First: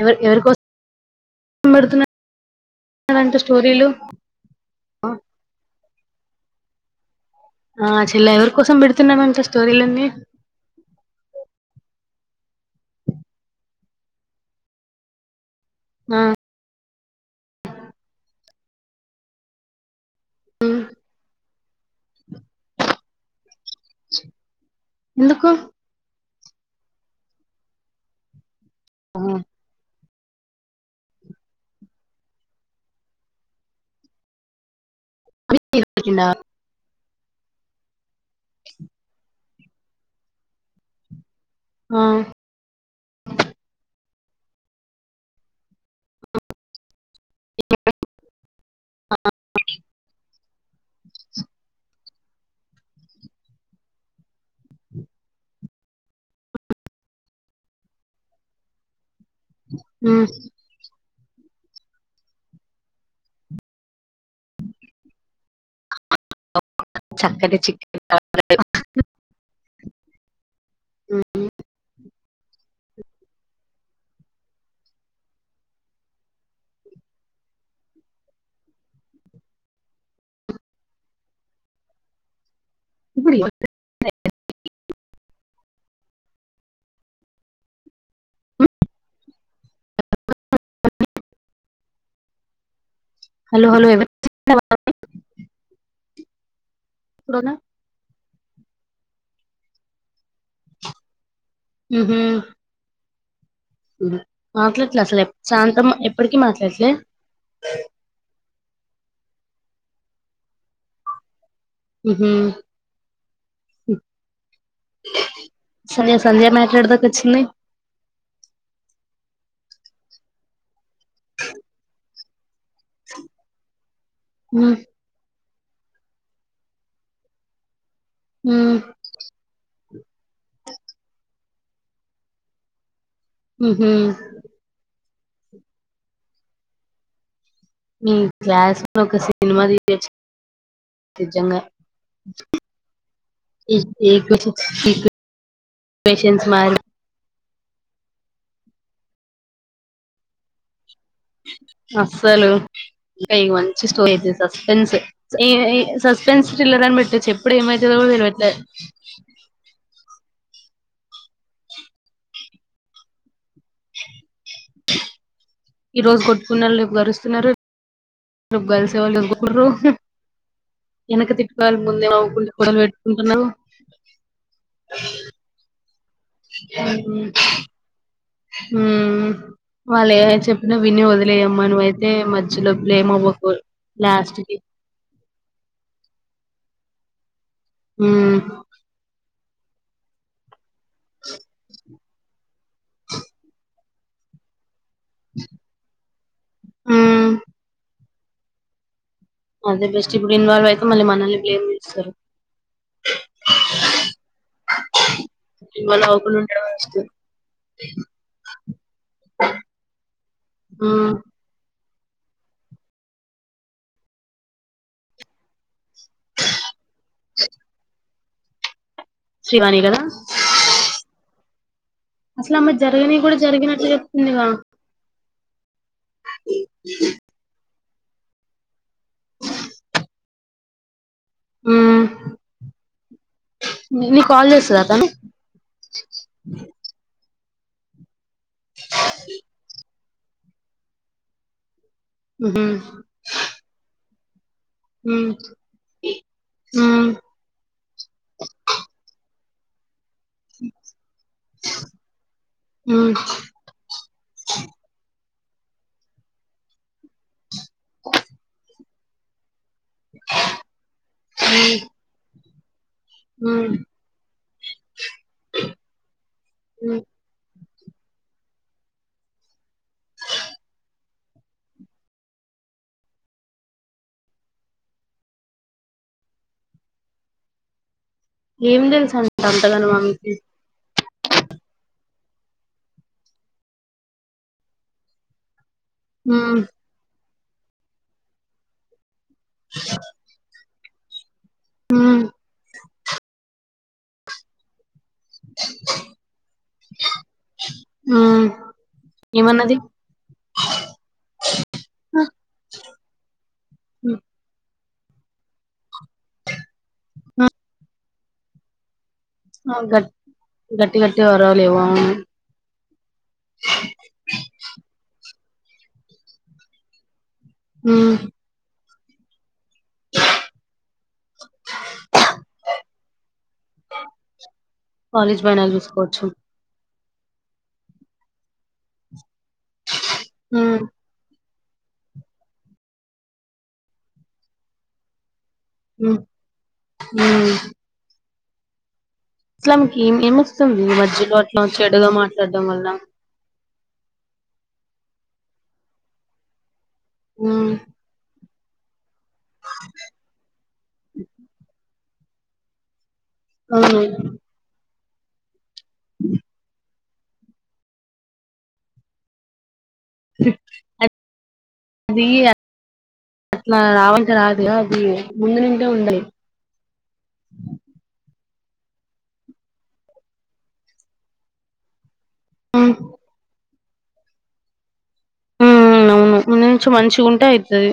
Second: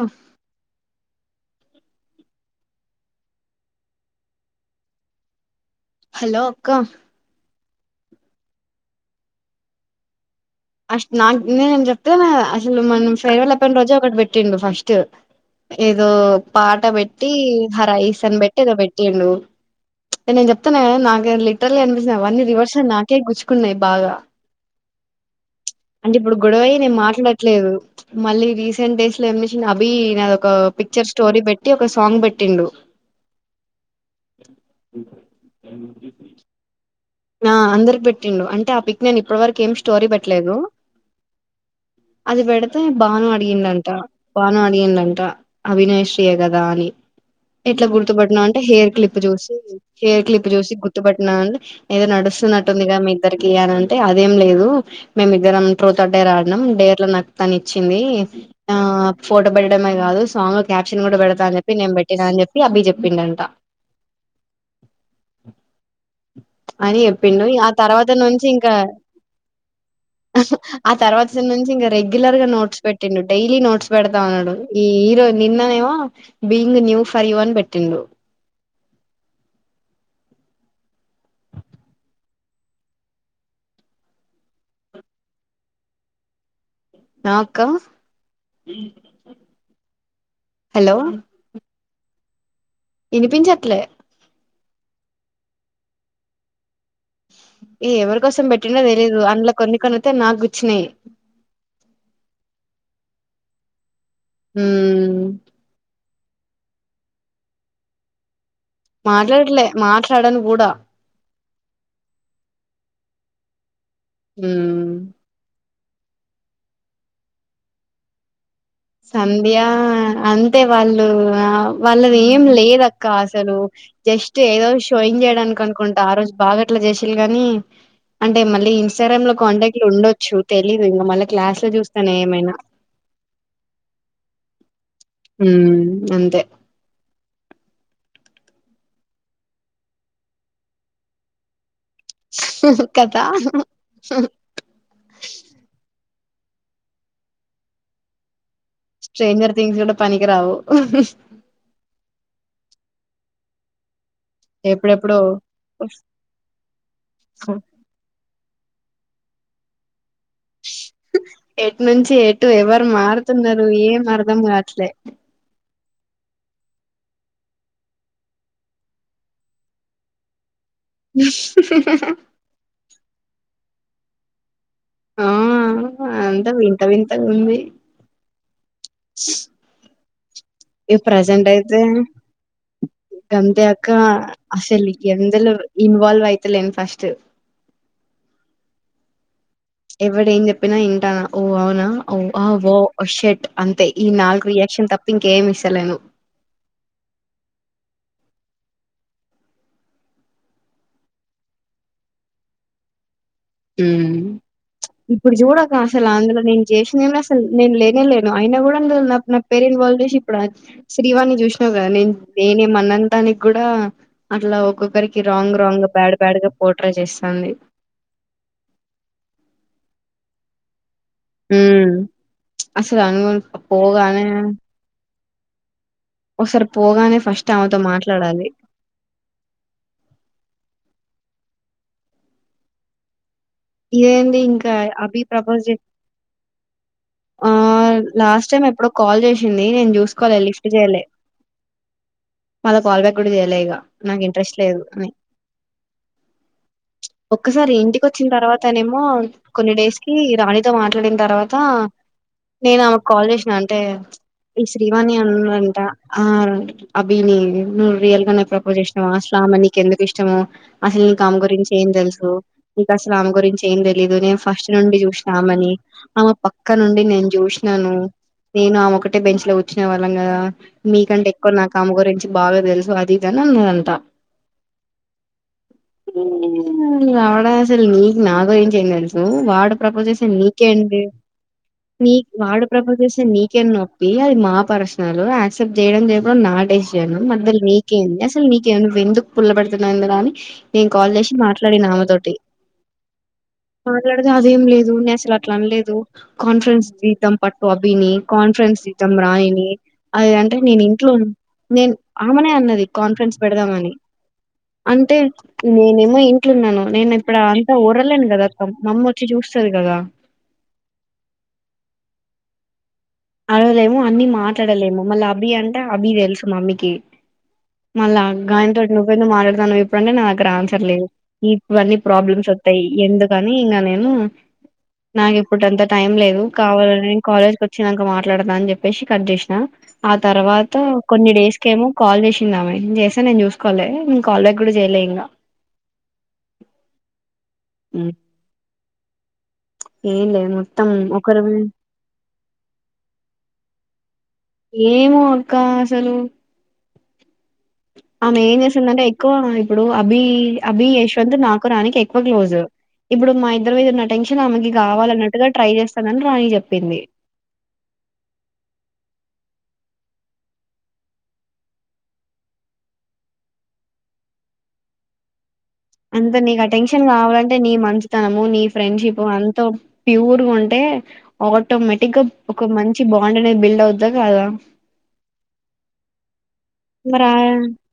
ఎవ ఎవరికో డుతున్న ట స్టోరీలు హలో అక్క ఆ చెల్లె ఎవరి కోసం పెడుతున్నామ అంతా స్టోరీలన్నీ అ నాకు నేనును చెప్తే అసలు మనం ఫ్రైవేళప్పయిన రోజు ఒకటి పెట్టిండు ఫస్ట్ ఏదో ఆ పాట పెట్ టి హరైస్ అని పెట్టి ఏదో పెట్టిండు నేను ఉమ్, చెప్తున్న కదా నాగాని లెటర్ అనిపిస్తున అవన్నీ రివర్స్లో నాకే గుచ్చుకున్నాయి బాగా ఎందుకు అంటే ఇప్పుడు గొడవై నేను మాట్లాడట్లేదు మళ్ళీ రీసె టెన్ డేస్ ఆ, లో మిషన్లు అభి నేను అదొక పిక్చర్ స్టోరీ పెట్టి ఒక సాంగ్ పెట్టిండు అవి పెట్టిండా ఆ అందరికి పెట్టిండు అంటే ఆ పిక్ నేను ఇప్పటి వరకు ఏమి స్టోరీ పెట్టలేదు ఆ, అది పెడితే బాను అడిగిందంట భాను అడిగిండంట అవినాష్ ఏ కదా అని ఎట్లా గుర్తుపట్టినవ్ అంటే హెయిర్ క్లిప్ చూసి హెయిర్ క్లిప్ జోషి గుర్తుపట్టి అని ఏదో నడుస్తున్నట్టుందిగా మీ ఇద్దరికి అని అంటే అదేం లేదు మేమి ఇద్దరం ట్రూత్ ఆర్డర్ ఆడినాం డేర్లో నాకు తను ఇచ్చింది ఆ ఫోటో పెట్టడమే కాదు ఉమ్, సాంగ్ లో క్యాప్షన్ కూడా పెడ సానియా పిన్ని నేను పెట్టినా అని చెప్పి అభి చెప్పిండంట అని చెప్పిండు చక్కటి ఇక ఆ చిక్కటి తర్వాత నుంచి ఇంకా ఆ ఉమ్, తర్వాత నుంచి ఇంకా రెగ్యులర్ గా నోట్స్ పెట్టిండు డైలీ నోట్స్ పెడతా ఉన్నాడు ఈ హీరో నిన్ననేమో బీయింగ్ న్యూ ఫర్ యు పెట్టిండు ఇప్పుడు నాకా ఉమ్, హలో హలో ఇనిపించట్లే హలో ఎవరు ఇప్పుడునా? ఇ ఎవరు కోసం పెట్టినా తెలియదు అందులో కొన్ని కొనితే నాకుచ్చినాయి ఓహ మాట్లాట్లే అసలు మ్మ్ ఎప్ప సాయంత్రం ఎప్పటికీ మాట్లా ఎట్లే మాట్లాడలే మాట్లాడన్ కూడా ఓహ ఉ సంధ్య సంధ్య మ్యాటర్ ఏడి దాక వచ్చింది సంధ్య అంతే వాళ్ళు వాళ్ళ ఏం లేదక్క అసలు జస్ట్ ఏదో ఉమ్, షోయింగ్ చేయడానికి అను కుంట ఆ రోజు బాగాట్లా చేసిలు గాని అంటే మళ్ళీ ఉమ్, ఇన్స్ట్రాగ్రామ్ లో కాంటాక్ట్లు ఉండొచ్చు తెలీదు ఇంక మళ్ళ క్లాస్ ఎటు చూస్తా నేమైనా ఉహు ఉ అంతే మీ క్లాస్ లో ఒక సినిమా తీయొచ్చు నిజంగా కదా ఈ పేషన్స్ మైండ్ స్ట్రేయింజర్ థింగ్స్ కూడా పనికి రావు అస్సలు ఇంకా ఇ వంచి సోయేది సస్పెన్స్ ఎప్పుడెప్పుడో ఎ ఏ సస్పెన్స్ కిల్లర్ అని పెట్టచు ఎప్పుడు ఏమైతదో కూడా తేల్వది ద ఎటు నుంచి ఎటు ఎవరు మారు తున్నారు ఏం అర్థం కావట్లే ఈ రోజు కొట్టుకున్నళ్ళు రేపు కారుస్తున్నారు రేపు గలిసినోళ్ళు కొట్టుకుంటుళ్ళు ఎనక తిప్పే ఆల్ ముందేమో నవ్వుకుంటూ పుల్లల్లు పెట్టు ఉకున్నవ్ ఆ అంతా వింత వింతగుంది వాళ్ళ ఏం ఏం చెప్ ఇ ప్రెజెంట్ అయితే బ్లేమ్ అవ్వకు గంతే అక్క లాస్ట్ కి అసలు ఎందలో ఇన్వాల్వ్ అయి అయితలేను ఫస్ట్ ఉ ఎవడేమ్ చెప్ చెప్పిన వింటా ఓ అవునా ఓ ఆ ఓ షెట్ అంతే ఈ నాలుగు రియాక్షన్ తప్ప ఇంకేమి ఇస్తలేను మ్మ్ అదే బెస్ట్ ఇప్పుడు ఇన్వాల్వ్ అయితే మళ్ళీ మనల్ని బ్లేమ్ చేస్తారు ఉమ్ ఇప్పుడు చూడక ఇన్వాల్వ్ అసలు అవ్వకుండా అందులో నేను ఉండడం బెస్ట్ చేసినై కూడా అసలు నేను లేనే లేను అయినా కూడా అందు నా నా పేరే ఇన్వాల్ చేసి ఇప్పుడు మ్మ్ శ్రీవాణి చూసినావు కదా నేను నేనేం అనని దానికి కూడా అట్లా ఒక్కొక్కరికి రాంగ్ రాంగ్ బ్యాడ్ బ్యాడ్ గా పోట్రే చేస్తాంది శ్రీవాణి గదా ఉమ్ అసలు ఆమె జరగనయి కూడా జరిగినట్లు చెప్తుందిగా. ఒసారి పోగానే ఫస్ట్ ఆమే తో మాట్ ట్లాడాలి. ఉమ్ ఇదేంది ఇంకా అభి ప్రపోజ్ చే ఆ లాస్ట్ స్ట్ టైం ఎప్పుడో కాల్ చేశింది నేను చూస్ కోలే లిఫ్ట్ చేయలే ఉహు మళ కాల్బ్యాక్ కూడా చేయలే ఇగా. నాగెం ఇంట్రెస్ట్ లేదు అని. ఉ ఉ ఒక్కసారి ఇంటికోచ్చిన తర్వాత్ కొన్ని డేస్ కీ రాణితో మాట్లాడిన్ తర్వాతా, నేను ఉ ఆమెకు కాల్ చేశినా, అంటే ఈ శ్రీవాణి అన్ అంట. ఆ ర అభినీ నువ్ రియల్ గానే ప్రపోజ్ చేసినావా అస్లా ఆమెని. ఎందుకు ఇష్టమూ. అసలు నీకు ఆమె గురించి ఏం తెలుసూ. నీకసల్ ఆమె ఉ గురించ్ చి ఏం తెలీదు నేన్ ఫస్ట్ నుండి చూస్ ఆమెని. ఆమె పక్క ఉ నుండి నేను చూశిన్ ననూ. నేను ఆమె ఒక్కటే బెంచ్ లో కూర్చునే వాళ్ళం కదా. మీకంటే ఎక్కువ నాకు ఆమె గురించి బాగా తెలుసు అది ఇదని అన్నదంటా. డా అసల్ నీక్ నా గురించి ఏం తెలుసు తెలుసూ అంట వాడు అంతగనం ప్రపోజెస ఆమెకి నీకేంటి. నీక్ వాడు ప్రపోజ్ చేస్తే నీకేం నొప్పి. అది మా పర్సనల్ ఆక్ క్సెప్ట్ జేయడం ఉ జేయకపోవడం నా డెసిషను మద్దెల నీకేంది అసల్ నీకు నువు ఏందుక్ పుల్ల పెడుతున్నవ్ ఇందులో అనీ నేన్ కాల్ చేశి మాట్ ట్లాడిన ఆమె ఉ తోటి. మాట్లాడితే అదేం లేదు నే అసల్ సలు అట్లా అనలేదు. కాన్ఫరెన్స్ తీదాం పట్టు అభినీ ఉ కాన్ఫరెన్స్ తీదాం రాయినీ ఏమన్నది అది అంటే నేను ఇంట్లో నేన్ ఆమెనే అన్నది కాన్ఫరెన్స్ పెడదామని. ఉ అంటే నేనే నే ఇంట్లున్నాను నేన్ ఇప్పుడ చూడలేను కదా అక్క మమ్మీ, గట్ గట్టి గట్టిగా అరవాలేవ, అరావలేము అన్ని మాట్లాడలేము మల్ల, అభి అంటా అభి తెలుసు మమ్మకి, ఉ మల్ల గాయన తోటి, నువ్వెందుకు మాట్లాడు ఇప్పుడుంటే నా నా దగ్గర ఆన్సర్ లేదు. ఇవన్నీ ప్రాబ్లమ్స్ వస్తాయి ఎందుకని. ఇంకా నేను నాకు కాలేజ్ ఇప్పుడు పైన అంత టైం చూసుకోవచ్చు లేదు కావాలని, కాలేజ్ కో వచ్చినంక మాట్లాడుత అని చెప్పసి కట్ చేసి, ఆ ఉ తర్వాత కొన్ని డేస్, ఇంకేమో కాల్ చేసిందామే చేస్తే నేను చూసుకోవాలి నేను కాల్ బ్యాక్ కూడా చేయలే ఇంగా హు ఉహు ఉహు అసలాకి ఏమొస్తుంది మొత్తం మధ్యలో ఒకరి అట్ల చెడుగా మాట, దొంగలు దొంగ, ఏమో అక్క అసలు, ఉ ఆమె చేసు చేస్తుందంటే ఎక్కువ ఇప్పుడు అభి అభి యశ్వంత్ నాకు రాణికి ఎ ఎక్కువ క్లోజ్, ఇప్పుడు మా ఇద్దరి మీద అవును ఉన్న టెషన్ ఆమెకి కావాల, నటుగా ట్రై చేస్తాండు రాణి కి చెప్పింది, ఆ అది అట్లా రావల్సిన రాదు అది, ముందు నుండే ఉండాలి అంతే నీకు అటెన్షన్ కావాలంటే నీ మంచితనం, నీ ఫ్రెండ్షిప్ అంత ప్యూర్గా ఉంటే ఆటోమేటిక్ గా, ఒక ఉ మంచి బాండ్ అనేది బిల్డ్ అవు, ఏయేదా కాదా, హ అవును, ముందు నుంచి మంచిగా ఉంటే ఆ- అయితది,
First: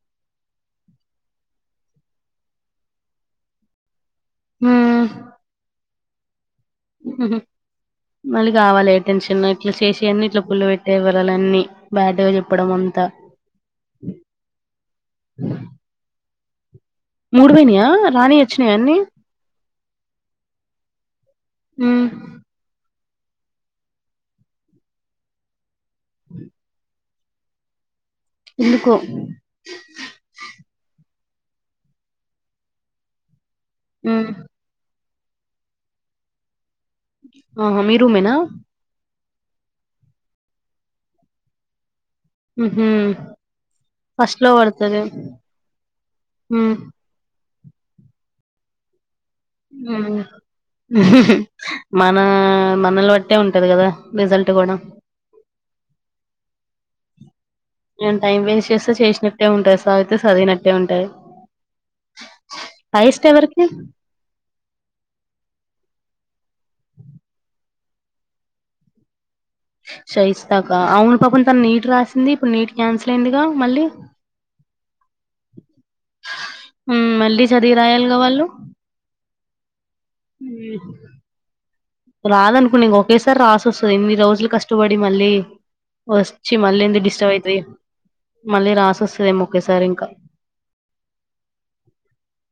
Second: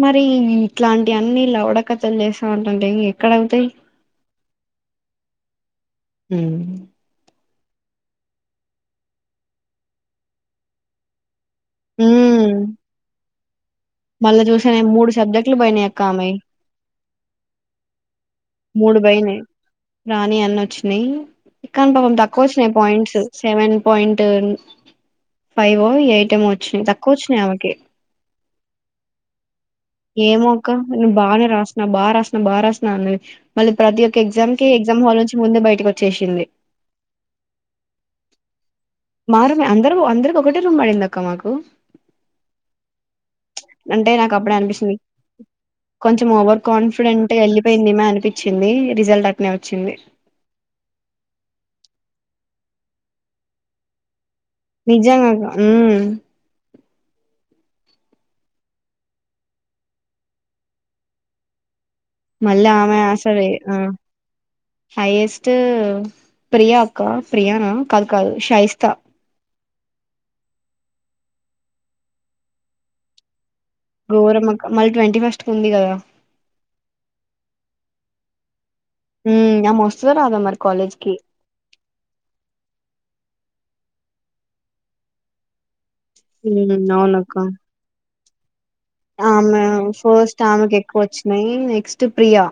మరి ఇట్లాంటి అన్ని లవడకథలు చేస్తా ఉంటంటే ఇంగా ఎక్కడవుతాయి, అహ ఉహు మళ్ళీ కావాలి ఏ టెన్షన్ ఇట్లా చేసివన్ని ఇట్లా పుల్ల పెట్టే ఏ వారాలు అన్నీ, బ్యాటగా చెప్పడం అంతా, మళ్ళ చూసిన మూడు సబ్జెక్టులు పోయినాయి ఆమెయి మూడుపోయ్నియా రాణియ మూడు పైనాయి రాణి అన్న వచ్చినాయి కాని హ్మ్. పాపం తక్కువ వచ్చినాయి points seven point five eight ఏమో వచ్చినాయి తక్కువ వచ్చినాయి ఆమెకి ఎందుకో ఏమో అక్క నేను బాగా రాస్నా బా రాస్నా బా రాస్నా అన్నది. మళ్ళ ప్రతి ఒక్క హ్మ్. ఎగ్జామ్ కి ఎగ్జామ్ హల్ నుంచి ముందే బయటకు వచ్చేసింది. ఆహా మీరుమేనా మా రూమే అందరు అందరి ఒకటటి రూమ్ పడిందక్క మాకు హుహు. అంటే నాకు ఫస్ట్‌లో అప్పుడే అనిపిస్తుంది పడతది. కొంచెం ఓవర్ హ్మ్. కాన్ఫిడెంట్గా వెళ్ళి అయిపోయిందేమో అనిపిచ్చింది రిజల్ట్ అక్ మన మనల్ని బట్టే ఉంటది కదా రిజల్ట్ గూడా. నిజంగా మ్మ్ నేను టైం వేస్ట్ చేస్తే చేసినట్టే ఉంటాయి శదివితే శదివినట్టే ఉంటాది. మళ్ళీ ఆమె ఆసవే ఆ హైయెస్టూ ప్రియా అక్క ప్రియానా కాదు కాదు షాయిస్తా షైస్తాక అవును పాపను తన నీట్ రాసింది ఇప్పుడు నీట్ క్యాన్సల్ అయిందిగా మళ్ళీ ఘోరమక్క మళ్ళీ ట్వంటీ ఫస్ట్ కి ఉంది కదా అక్క వాళ్ళు మ్మ్ ఆమె వస్తుందో రాదో మరి కాలేజ్కి రాదనుకున్నా ఇంక ఒకేసారి రాసి వస్తుంది ఎన్ని రోజులు కష్టపడి మళ్ళీ వచ్చి ఉమ్ మళ్ళీ ఎందుకు డిస్టర్బ్ అవునక్క అయితాది ఆమె ఫస్ట్ ఆమెకు ఎక్కువ వచ్చినాయి నెక్స్ట్ ప్రియా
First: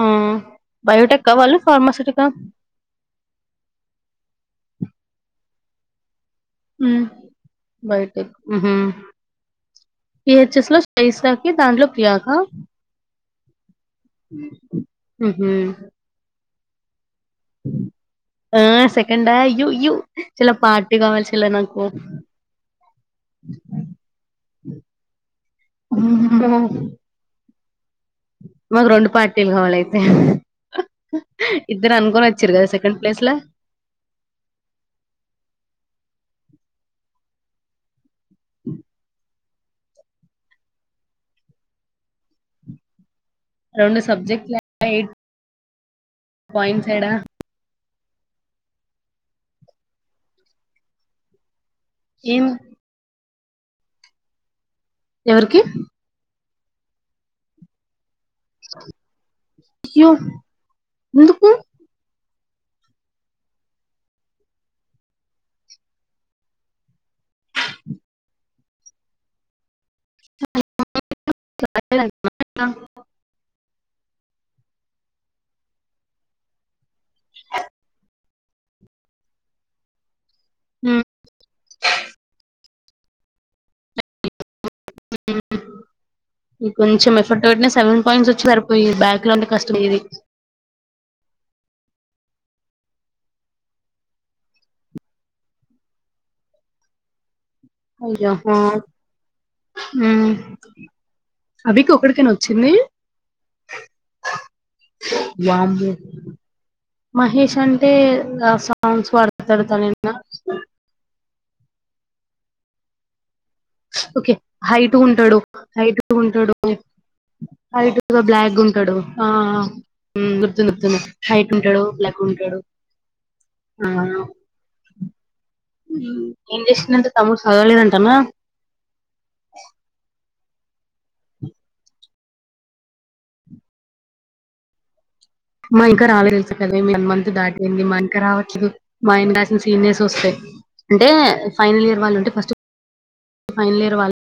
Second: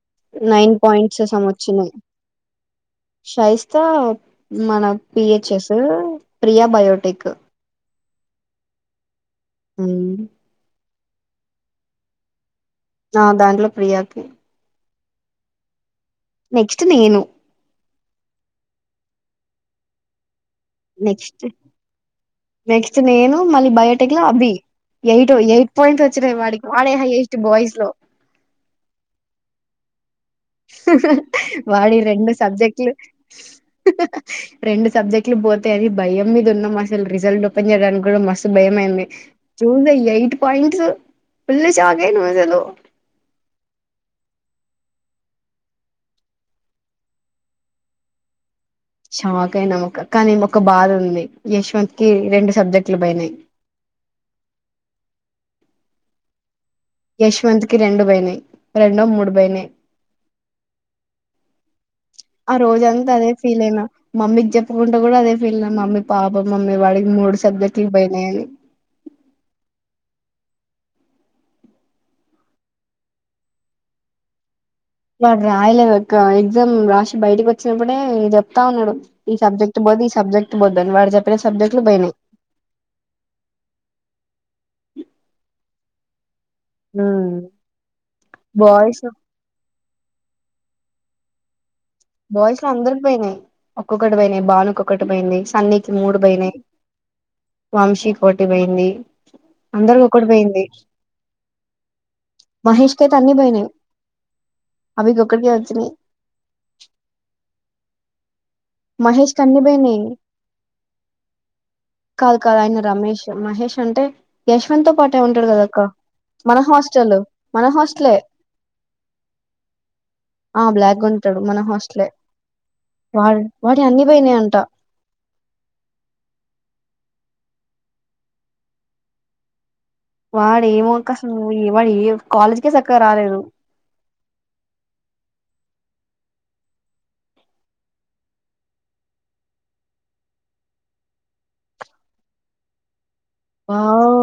హా నైన్ బయోటెక్కా వాళ్ళు ఫార్మసీటీ కా షైస్త మన పి హెచ్ ఎస్ ప్రియా మ్ బయోటెక్ బయోటెక్ మ్మ్ ఉమ్, పి హెచ్ ఎస్ లో పైస్తాకి దాండ్లో ప్రియాక నా దాంట్లో ప్రియాకి హ్మ్మ్ నెక్స్ట్ నేను ఆ second you you next, next నేను మళ్ళీ బయోటెక్ లో అబి, ఎయిట్ ఎయిట్ పాయింట్స్ వచ్చినాయి అమ్మో వాడికి వాడే హైయెస్ట్ బాయ్స్ స్లో మాకు రెండు పార్టీలు కావాలైతే వాడి రెండు వచ్చారు కదా సబ్జెక్టులు సెకండ్ ప్లేస్ లా రెండు సబ్జెక్టులు పోతే అది భయం మీద ఉన్నాం రిసల్ట్ ఓపెన్ చేయ కూడా మస్త్ భయమైంది చూజ అయ ఎయిట్ పాయింట్స్ పుల్ షాక్ అయినం అసలు రెండు సబ్జెక్ట్ ఎయిట్ పాయింట్స్ ఎడా షాక్ అయినాముక కానీ ఒక బాద ఉంది యశ్వంత్ కి ఏం రెండు సబ్జెక్టులు పోయినాయి ఎవరికి యశ్వంత్ కి రెండు పోయినాయి రెండో మూడు పోయినాయి అయ్యో ఎందుకు ఆ రోజ అంతా అదే ఫీల్ అయినా, మమ్మీకి చెప్పుకుంటా కూడా అదే ఫీల్ అయినా మమ్మీ పాపం మమ్మీ వాడికి మూడు సబ్జెక్ట్లు పోయినాయి అని [inaudible] నాడు రాయలేదు అక్క, ఎగ్జామ్ రాసి బయటకి వచ్చినప్పుడే చెప్తా ఉన్నాడు ఈ సబ్జెక్ట్ పోతే ఈ సబ్జెక్ట్ ద్దని వాడు చేపిన సబ్జెక్ట్లు పోయినయ్ ఇ కొంచెం ఎఫర్ట్ పెట్ సెవెన్ పాయింట్స్ వచ్చి సరిపోయి బాయ్స్ బ్యాక్ లో అంటే కష్టం ఇది బాయ్స్ లో అందరి పోనాయి, ఒక్కొక్కటి పోయినాయి బాలుకొక్కటి పోయింది, సన్నీకి మూడు పోనాయి. అయ్యా హ అందరికి ఒకటి పోయింది అభకి ఒకడికైనా వచ్చింది మహేష్ కి అయితే అన్ని పోయినాయి అవికి ఒక్కడికే వచ్చినాయి మహేష్ అంటే [inaudible] సౌండ్స్ మహేష్ వర్తడుతనున్న కాద్ కాద్ ఆయన రమేష్ మహేష్ అంటే ఓకే యశ్వంత్ తో హైట్ పాటే ఉంటాడు, కదా అక్క హైట్ ఉంటాడు, మన హాస్టల్ మన హాస్టలే హైట్గా బ్లాక్ ఉంటాడు, ఆ ఆ గుర్తు గుర్తు బ్లాక్ ఉంది గా హైట్ మన ఉంటాడు బ్లాక్ ఉంటాడు వాటి అన్ని పోయినా అంట ఇండెక్షన్ అంత తము సదాలేదంటానా వాడు ఏం అవకాశంవ్వు వాడు ఏ కాలేజ్కే చక్కగా రాలేదు మా ఇంకా రాలదు తెలుసు కదా మంత్ దాటింది, మా ఇంకా రావచ్చదు మా ఆయన రాసిన సీనియర్స్ వస్తాయి, అంటే ఫైనల్ ఇయర్ వాళ్ళు ఉంటే ఫస్ట్ ఫైనల్ ఇయర్ వాళ్ళ వావ్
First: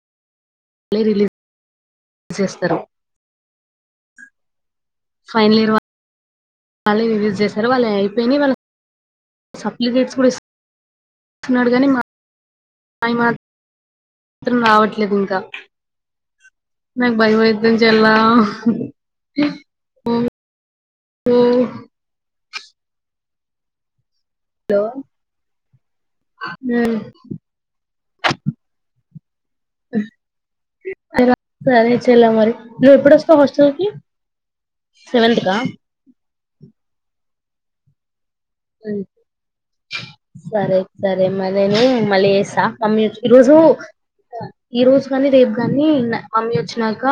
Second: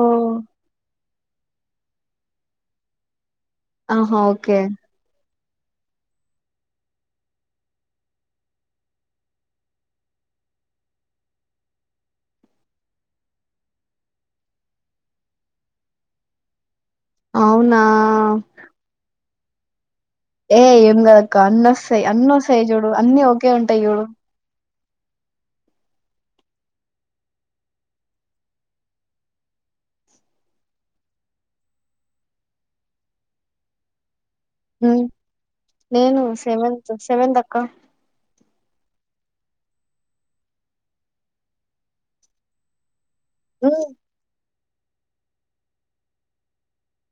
రిలీజ్ ర చేస్తారు ఆహా ఓకే ఫైనల్ ఇయార్ వాళ్ళ యూజ్ చేశారు వాళ్ళు ఏ అయిపోయియి వాళ్ళ సప్లికెంట్స్ కూడా ఇ ఇస్తున్నాడు కానీ మా మాత్రం రావట్లేదు ఇంకా నాకు భయ అవునా అయితదిజల్లా ఏ ఏం ఓ కదక్క అన్నోస్తా అన్నో వస్తాయి చూడు అన్నిీ ఒకే ఉంటాయి చూడు హలో వెళా మరి నువ్వు ఎప్పుడుొస్తావు హాస్టల్కిి హ నేను సేవంత్ సేవంత్ అక్క సరే సరే మరి నిను మల్లీ చేస్తా మమ్మీ వచ్ ఈ రోజు ఉమ్, ఈ రోజు కానీ రేపు కాని మమ్మీ వచ్చినాక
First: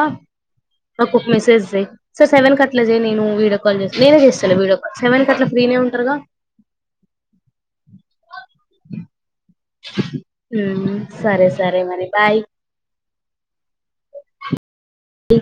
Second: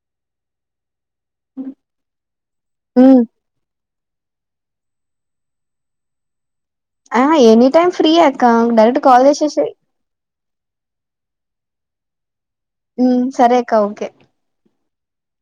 నాకు ఒక మెసేజ్ చెయ్ సో సెవెన్ కట్ల ఛాయ్ ఉమ్. నేను వీడియో కాల్ చేస్తాను నేనే చేస్తా లే వీడియో కాల్ సెవెన్ కి అట్లా ఫ్రీనే ఉంటారు గా ఆ ఎనీ టైమ్ ఫ్రీ ఏ అక్క డైరెక్ట్ కాల్ చేసే హు సరే సరే మరి బాయ్ హు సరే అక్క ఓకే అ